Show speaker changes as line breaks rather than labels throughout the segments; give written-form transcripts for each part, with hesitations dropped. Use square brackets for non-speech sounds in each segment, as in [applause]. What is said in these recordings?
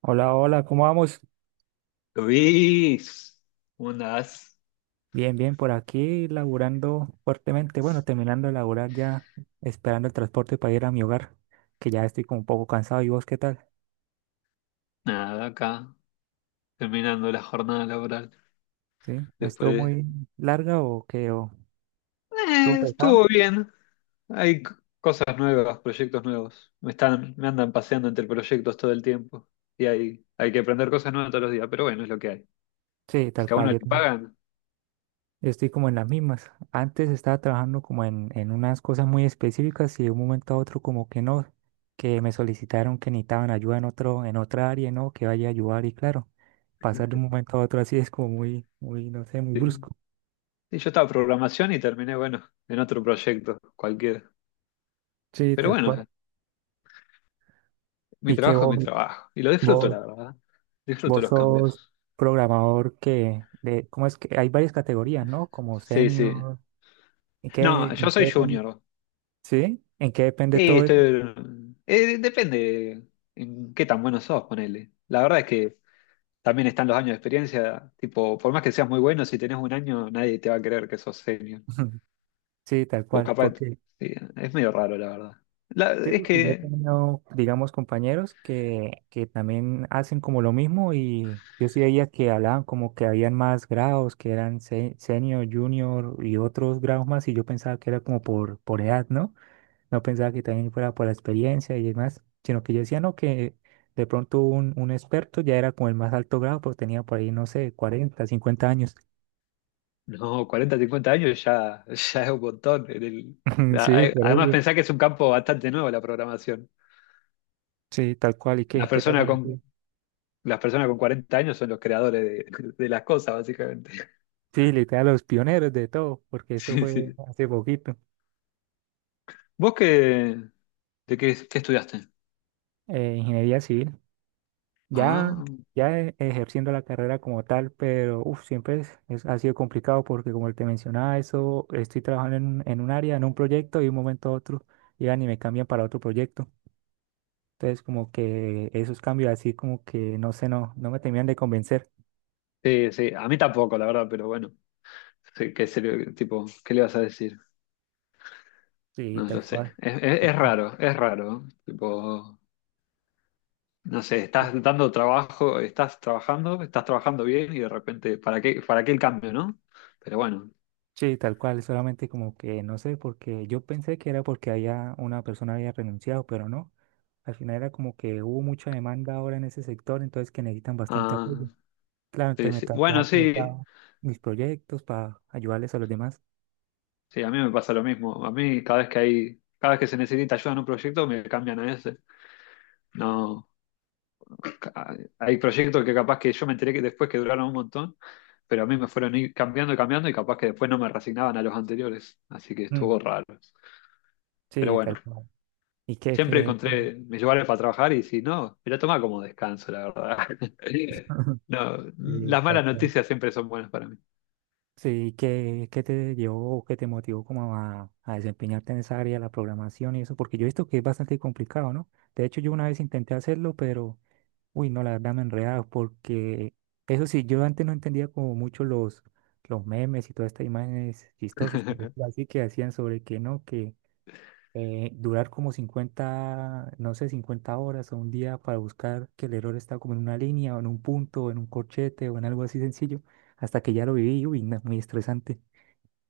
Hola, hola, ¿cómo vamos?
Luis, ¿cómo andás?
Bien, bien, por aquí laburando fuertemente. Bueno, terminando de laburar ya, esperando el transporte para ir a mi hogar, que ya estoy como un poco cansado. ¿Y vos qué tal?
Nada, acá, terminando la jornada laboral.
¿Sí? ¿Estuvo
Después,
muy larga o qué? ¿O estuvo pesado?
estuvo bien. Hay cosas nuevas, proyectos nuevos. Me andan paseando entre proyectos todo el tiempo. Y hay que aprender cosas nuevas todos los días, pero bueno, es lo que hay.
Sí, tal
Si a
cual,
uno
yo
le
también.
pagan,
Yo estoy como en las mismas. Antes estaba trabajando como en unas cosas muy específicas y de un momento a otro como que no, que me solicitaron que necesitaban ayuda en otro, en otra área, ¿no? Que vaya a ayudar y claro, pasar de un momento a otro así es como muy, muy, no sé, muy
sí.
brusco.
Sí, yo estaba en programación y terminé, bueno, en otro proyecto, cualquiera.
Sí,
Pero
tal
bueno,
cual.
mi
Y que
trabajo es mi trabajo. Y lo disfruto,
vos,
la verdad. Disfruto
vos
los
sos
cambios.
programador que de, ¿cómo es que? Hay varias categorías, ¿no? Como
Sí, sí.
senior. ¿En qué,
No, yo
en qué
soy
depende?
junior.
¿Sí? ¿En qué depende
Sí,
todo eso?
depende en qué tan bueno sos, ponele. La verdad es que también están los años de experiencia, tipo, por más que seas muy bueno, si tenés un año, nadie te va a creer que sos senior.
[laughs] Sí, tal
Vos
cual.
capaz,
Porque,
sí, es medio raro, la verdad.
sí,
Es
porque yo he
que,
tenido, digamos, compañeros que también hacen como lo mismo y yo sí veía que hablaban como que habían más grados, que eran senior, junior y otros grados más y yo pensaba que era como por edad, ¿no? No pensaba que también fuera por la experiencia y demás, sino que yo decía, no, que de pronto un experto ya era como el más alto grado, pues tenía por ahí, no sé, 40 50 años.
no, 40-50 años ya, [laughs] ya es un montón.
[laughs] Sí, por
Además,
eso.
pensá que es un campo bastante nuevo la programación.
Sí, tal cual. ¿Y qué,
Las
qué te
personas con,
pareció?
las personas con 40 años son los creadores de las cosas, básicamente. [laughs]
Sí, literal, los pioneros de todo, porque eso
Sí,
fue
sí.
hace poquito.
¿Vos qué, de qué estudiaste?
Ingeniería civil, ya,
Ah,
ejerciendo la carrera como tal, pero uf, siempre ha sido complicado porque como te mencionaba, eso, estoy trabajando en, en un área, en un proyecto y de un momento a otro llegan y me cambian para otro proyecto. Entonces, como que esos cambios así, como que no sé, no, no me terminan de convencer.
sí, sí, a mí tampoco, la verdad, pero bueno, sí, qué serio, tipo, ¿qué le vas a decir?
Sí,
No
tal
lo sé,
cual.
es raro, es raro, ¿no? Tipo, no sé, estás dando trabajo, estás trabajando bien y de repente, ¿para qué el cambio, no? Pero bueno,
Sí, tal cual, solamente como que no sé, porque yo pensé que era porque había una persona había renunciado, pero no. Al final era como que hubo mucha demanda ahora en ese sector, entonces que necesitan bastante
ah,
apoyo. Claro,
sí,
entonces me
sí.
toca
Bueno,
dejar
sí,
mis proyectos para ayudarles a los demás.
sí, a mí me pasa lo mismo, a mí cada vez que se necesita ayuda en un proyecto me cambian a ese. No. Hay proyectos que capaz que yo me enteré que después que duraron un montón, pero a mí me fueron ir cambiando y cambiando y capaz que después no me resignaban a los anteriores, así que
Mm,
estuvo raro. Pero
sí,
bueno,
tal cual. ¿Y
siempre
qué?
encontré mis lugares para trabajar y si no, me lo tomaba como descanso, la verdad. [laughs]
[laughs]
No,
Sí,
las
tal
malas
cual.
noticias siempre son buenas para mí.
Sí, ¿qué, qué te llevó o qué te motivó como a desempeñarte en esa área de la programación y eso? Porque yo he visto que es bastante complicado, ¿no? De hecho, yo una vez intenté hacerlo, pero, uy, no, la verdad me enredaba porque, eso sí, yo antes no entendía como mucho los memes y todas estas imágenes chistosas, por
[laughs]
decirlo así, que hacían sobre que no, que durar como 50 no sé, 50 horas o un día para buscar que el error está como en una línea o en un punto o en un corchete o en algo así sencillo, hasta que ya lo viví, uy, no, es muy estresante.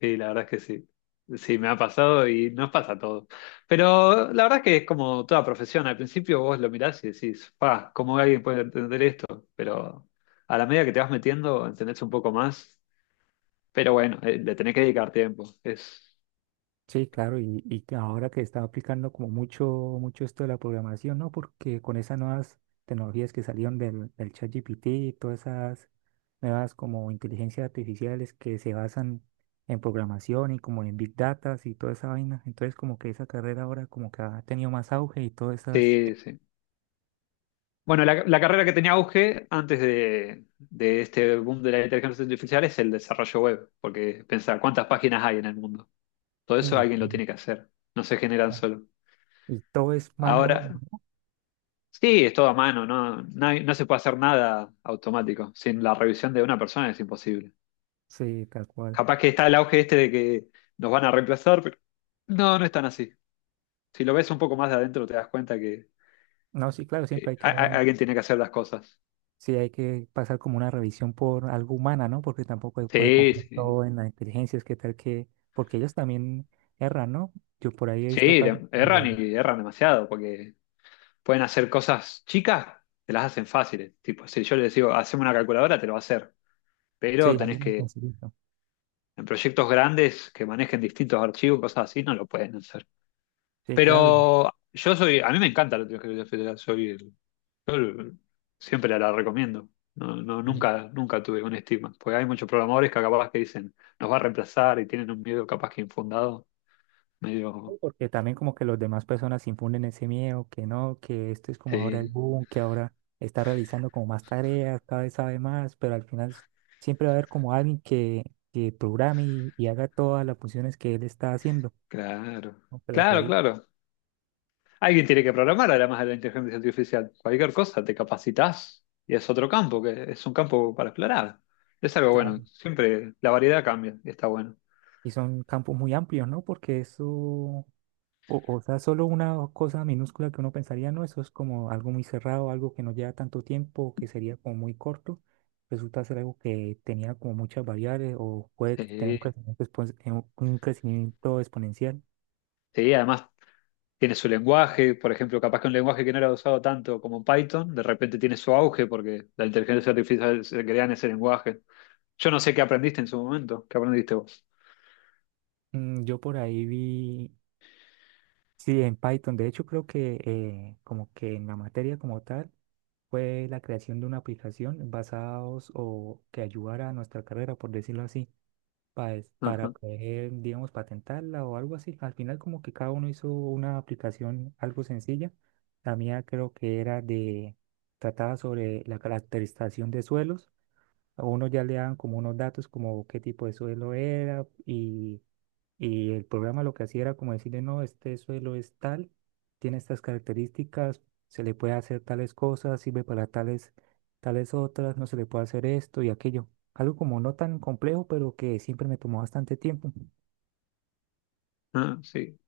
Sí, la verdad es que sí. Sí, me ha pasado y nos pasa todo. Pero la verdad es que es como toda profesión. Al principio vos lo mirás y decís, pa, ¿cómo alguien puede entender esto? Pero a la medida que te vas metiendo, entendés un poco más. Pero bueno, le tenés que dedicar tiempo.
Sí, claro, y que ahora que está aplicando como mucho, mucho esto de la programación, ¿no? Porque con esas nuevas tecnologías que salieron del ChatGPT y todas esas nuevas como inteligencias artificiales que se basan en programación y como en Big Data y toda esa vaina, entonces como que esa carrera ahora como que ha tenido más auge y todas esas...
Sí, sí. Bueno, la carrera que tenía auge antes de este boom de la inteligencia artificial es el desarrollo web. Porque pensar cuántas páginas hay en el mundo. Todo eso
Uy,
alguien lo
no.
tiene que hacer. No se generan solo.
Y todo es mano a mano.
Ahora.
¿No?
Sí, es todo a mano, no, no se puede hacer nada automático. Sin la revisión de una persona es imposible.
Sí, tal cual.
Capaz que está el auge este de que nos van a reemplazar, pero no, no es tan así. Si lo ves un poco más de adentro, te das cuenta que,
No, sí, claro, siempre
que
hay
a-
que
a- alguien tiene que hacer las cosas.
sí, hay que pasar como una revisión por algo humana, ¿no? Porque tampoco se puede
Sí,
confiar
sí.
todo en las inteligencias, qué tal que, porque ellos también erran, ¿no? Yo por ahí he visto
Sí,
casos
erran
que,
y erran demasiado, porque pueden hacer cosas chicas, te las hacen fáciles. Tipo, si yo les digo, haceme una calculadora, te lo va a hacer.
sí,
Pero
algo
tenés
muy
que,
sencillito.
en proyectos grandes que manejen distintos archivos, cosas así, no lo pueden hacer.
Sí, claro.
Pero yo soy, a mí me encanta la teología federal, soy el- yo el- siempre la recomiendo. No, no,
Y-
nunca tuve un estigma, porque hay muchos programadores que capaz que dicen nos va a reemplazar y tienen un miedo capaz que infundado,
sí,
medio,
porque también como que las demás personas infunden ese miedo, que no, que esto es como ahora el
sí,
boom, que ahora está realizando como más tareas, cada vez sabe más, pero al final siempre va a haber como alguien que programe y haga todas las funciones que él está haciendo,
claro,
aunque la
claro,
revise.
claro. Alguien tiene que programar además de la inteligencia artificial. Cualquier cosa te capacitas y es otro campo, que es un campo para explorar. Es algo bueno, siempre la variedad cambia y está bueno.
Y son campos muy amplios, ¿no? Porque eso, o sea, solo una cosa minúscula que uno pensaría, no, eso es como algo muy cerrado, algo que no lleva tanto tiempo, que sería como muy corto, resulta ser algo que tenía como muchas variables o puede que tener un
Sí,
crecimiento, un crecimiento exponencial.
sí, además tiene su lenguaje, por ejemplo, capaz que un lenguaje que no era usado tanto como Python, de repente tiene su auge porque la inteligencia artificial se crea en ese lenguaje. Yo no sé qué aprendiste en su momento, qué aprendiste vos.
Mm, yo por ahí vi, sí, en Python, de hecho creo que como que en la materia como tal fue la creación de una aplicación basados o que ayudara a nuestra carrera, por decirlo así. pa- para
Ajá,
poder, digamos, patentarla o algo así. Al final como que cada uno hizo una aplicación algo sencilla. La mía creo que era de, trataba sobre la caracterización de suelos. A uno ya le daban como unos datos como qué tipo de suelo era y el programa lo que hacía era como decirle, no, este suelo es tal, tiene estas características, se le puede hacer tales cosas, sirve para tales, tales otras, no se le puede hacer esto y aquello. Algo como no tan complejo, pero que siempre me tomó bastante tiempo
ah, sí.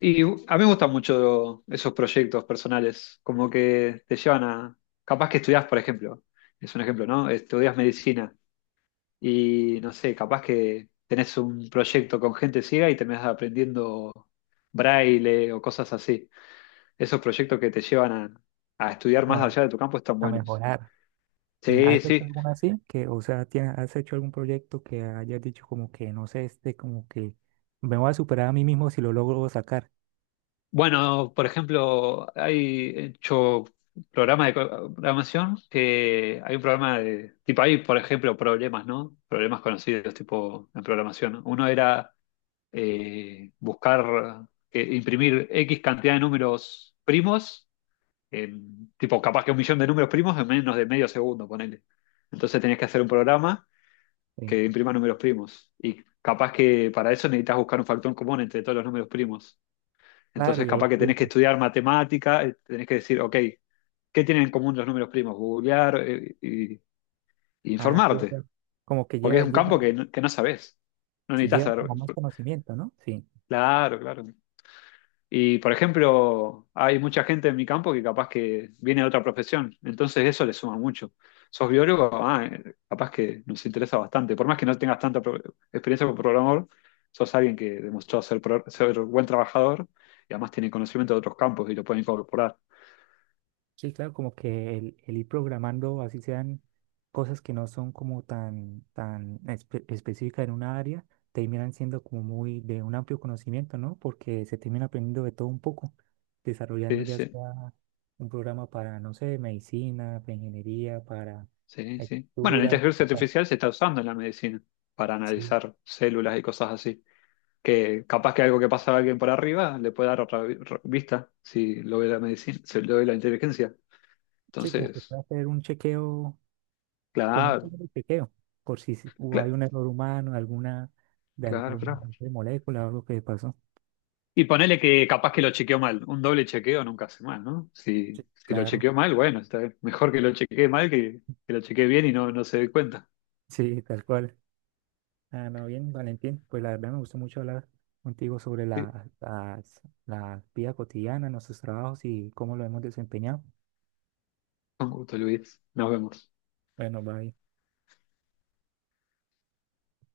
Y a mí me gustan mucho esos proyectos personales, como que te llevan a, capaz que estudias, por ejemplo, es un ejemplo, ¿no? Estudias medicina y no sé, capaz que tenés un proyecto con gente ciega y terminás aprendiendo braille o cosas así. Esos proyectos que te llevan a estudiar más
como
allá de tu campo están
a
buenos.
mejorar.
Sí,
¿Has hecho
sí.
alguna así? Que, o sea, ¿has hecho algún proyecto que hayas dicho como que, no sé, este, como que me voy a superar a mí mismo si lo logro sacar?
Bueno, por ejemplo, hay hecho programas de programación que hay un programa de tipo hay, por ejemplo, problemas, ¿no? Problemas conocidos tipo en programación. Uno era buscar imprimir X cantidad de números primos, tipo capaz que un millón de números primos en menos de medio segundo, ponele. Entonces tenías que hacer un programa
Sí.
que imprima números primos. Y capaz que para eso necesitas buscar un factor común entre todos los números primos.
Claro,
Entonces,
y ahí
capaz que
sí,
tenés que
sí.
estudiar matemática, tenés que decir, ok, ¿qué tienen en común los números primos? Googlear y
Ah, sí,
informarte,
sí. Como que
porque es un campo
lleva
que no sabés. No
sí
necesitas
lleva
saber.
como más conocimiento, ¿no? Sí,
Claro, claro. Y, por ejemplo, hay mucha gente en mi campo que capaz que viene de otra profesión, entonces eso le suma mucho. ¿Sos biólogo? Ah, capaz que nos interesa bastante. Por más que no tengas tanta experiencia como programador, sos alguien que demostró ser, ser buen trabajador y además tiene conocimiento de otros campos y lo pueden incorporar.
sí, claro, como que el ir programando, así sean cosas que no son como tan, tan específicas en una área, terminan siendo como muy de un amplio conocimiento, ¿no? Porque se termina aprendiendo de todo un poco, desarrollando
Sí,
ya
sí,
sea un programa para, no sé, medicina, para ingeniería, para
sí, sí. Bueno, la
lectura.
inteligencia artificial se está usando en la medicina para
Sí,
analizar células y cosas así. Que capaz que algo que pasa a alguien por arriba le puede dar otra vista si lo ve la medicina, si lo ve la inteligencia.
sí, como que
Entonces,
puede hacer un chequeo como un
claro,
pequeño chequeo, por si hay
claro,
un error humano, alguna, de
claro,
alguna
claro.
no sé, molécula o algo que pasó.
Y ponele que capaz que lo chequeó mal. Un doble chequeo nunca hace mal, ¿no?
Sí,
Si lo
claro,
chequeó mal, bueno, está bien. Mejor que lo chequee mal que lo chequee bien y no se dé cuenta.
sí, tal cual. Ah, no, bien, Valentín, pues la verdad me gustó mucho hablar contigo sobre
Sí,
la vida cotidiana, nuestros trabajos y cómo lo hemos desempeñado.
con gusto, Luis. Nos vemos.
Bueno, bye.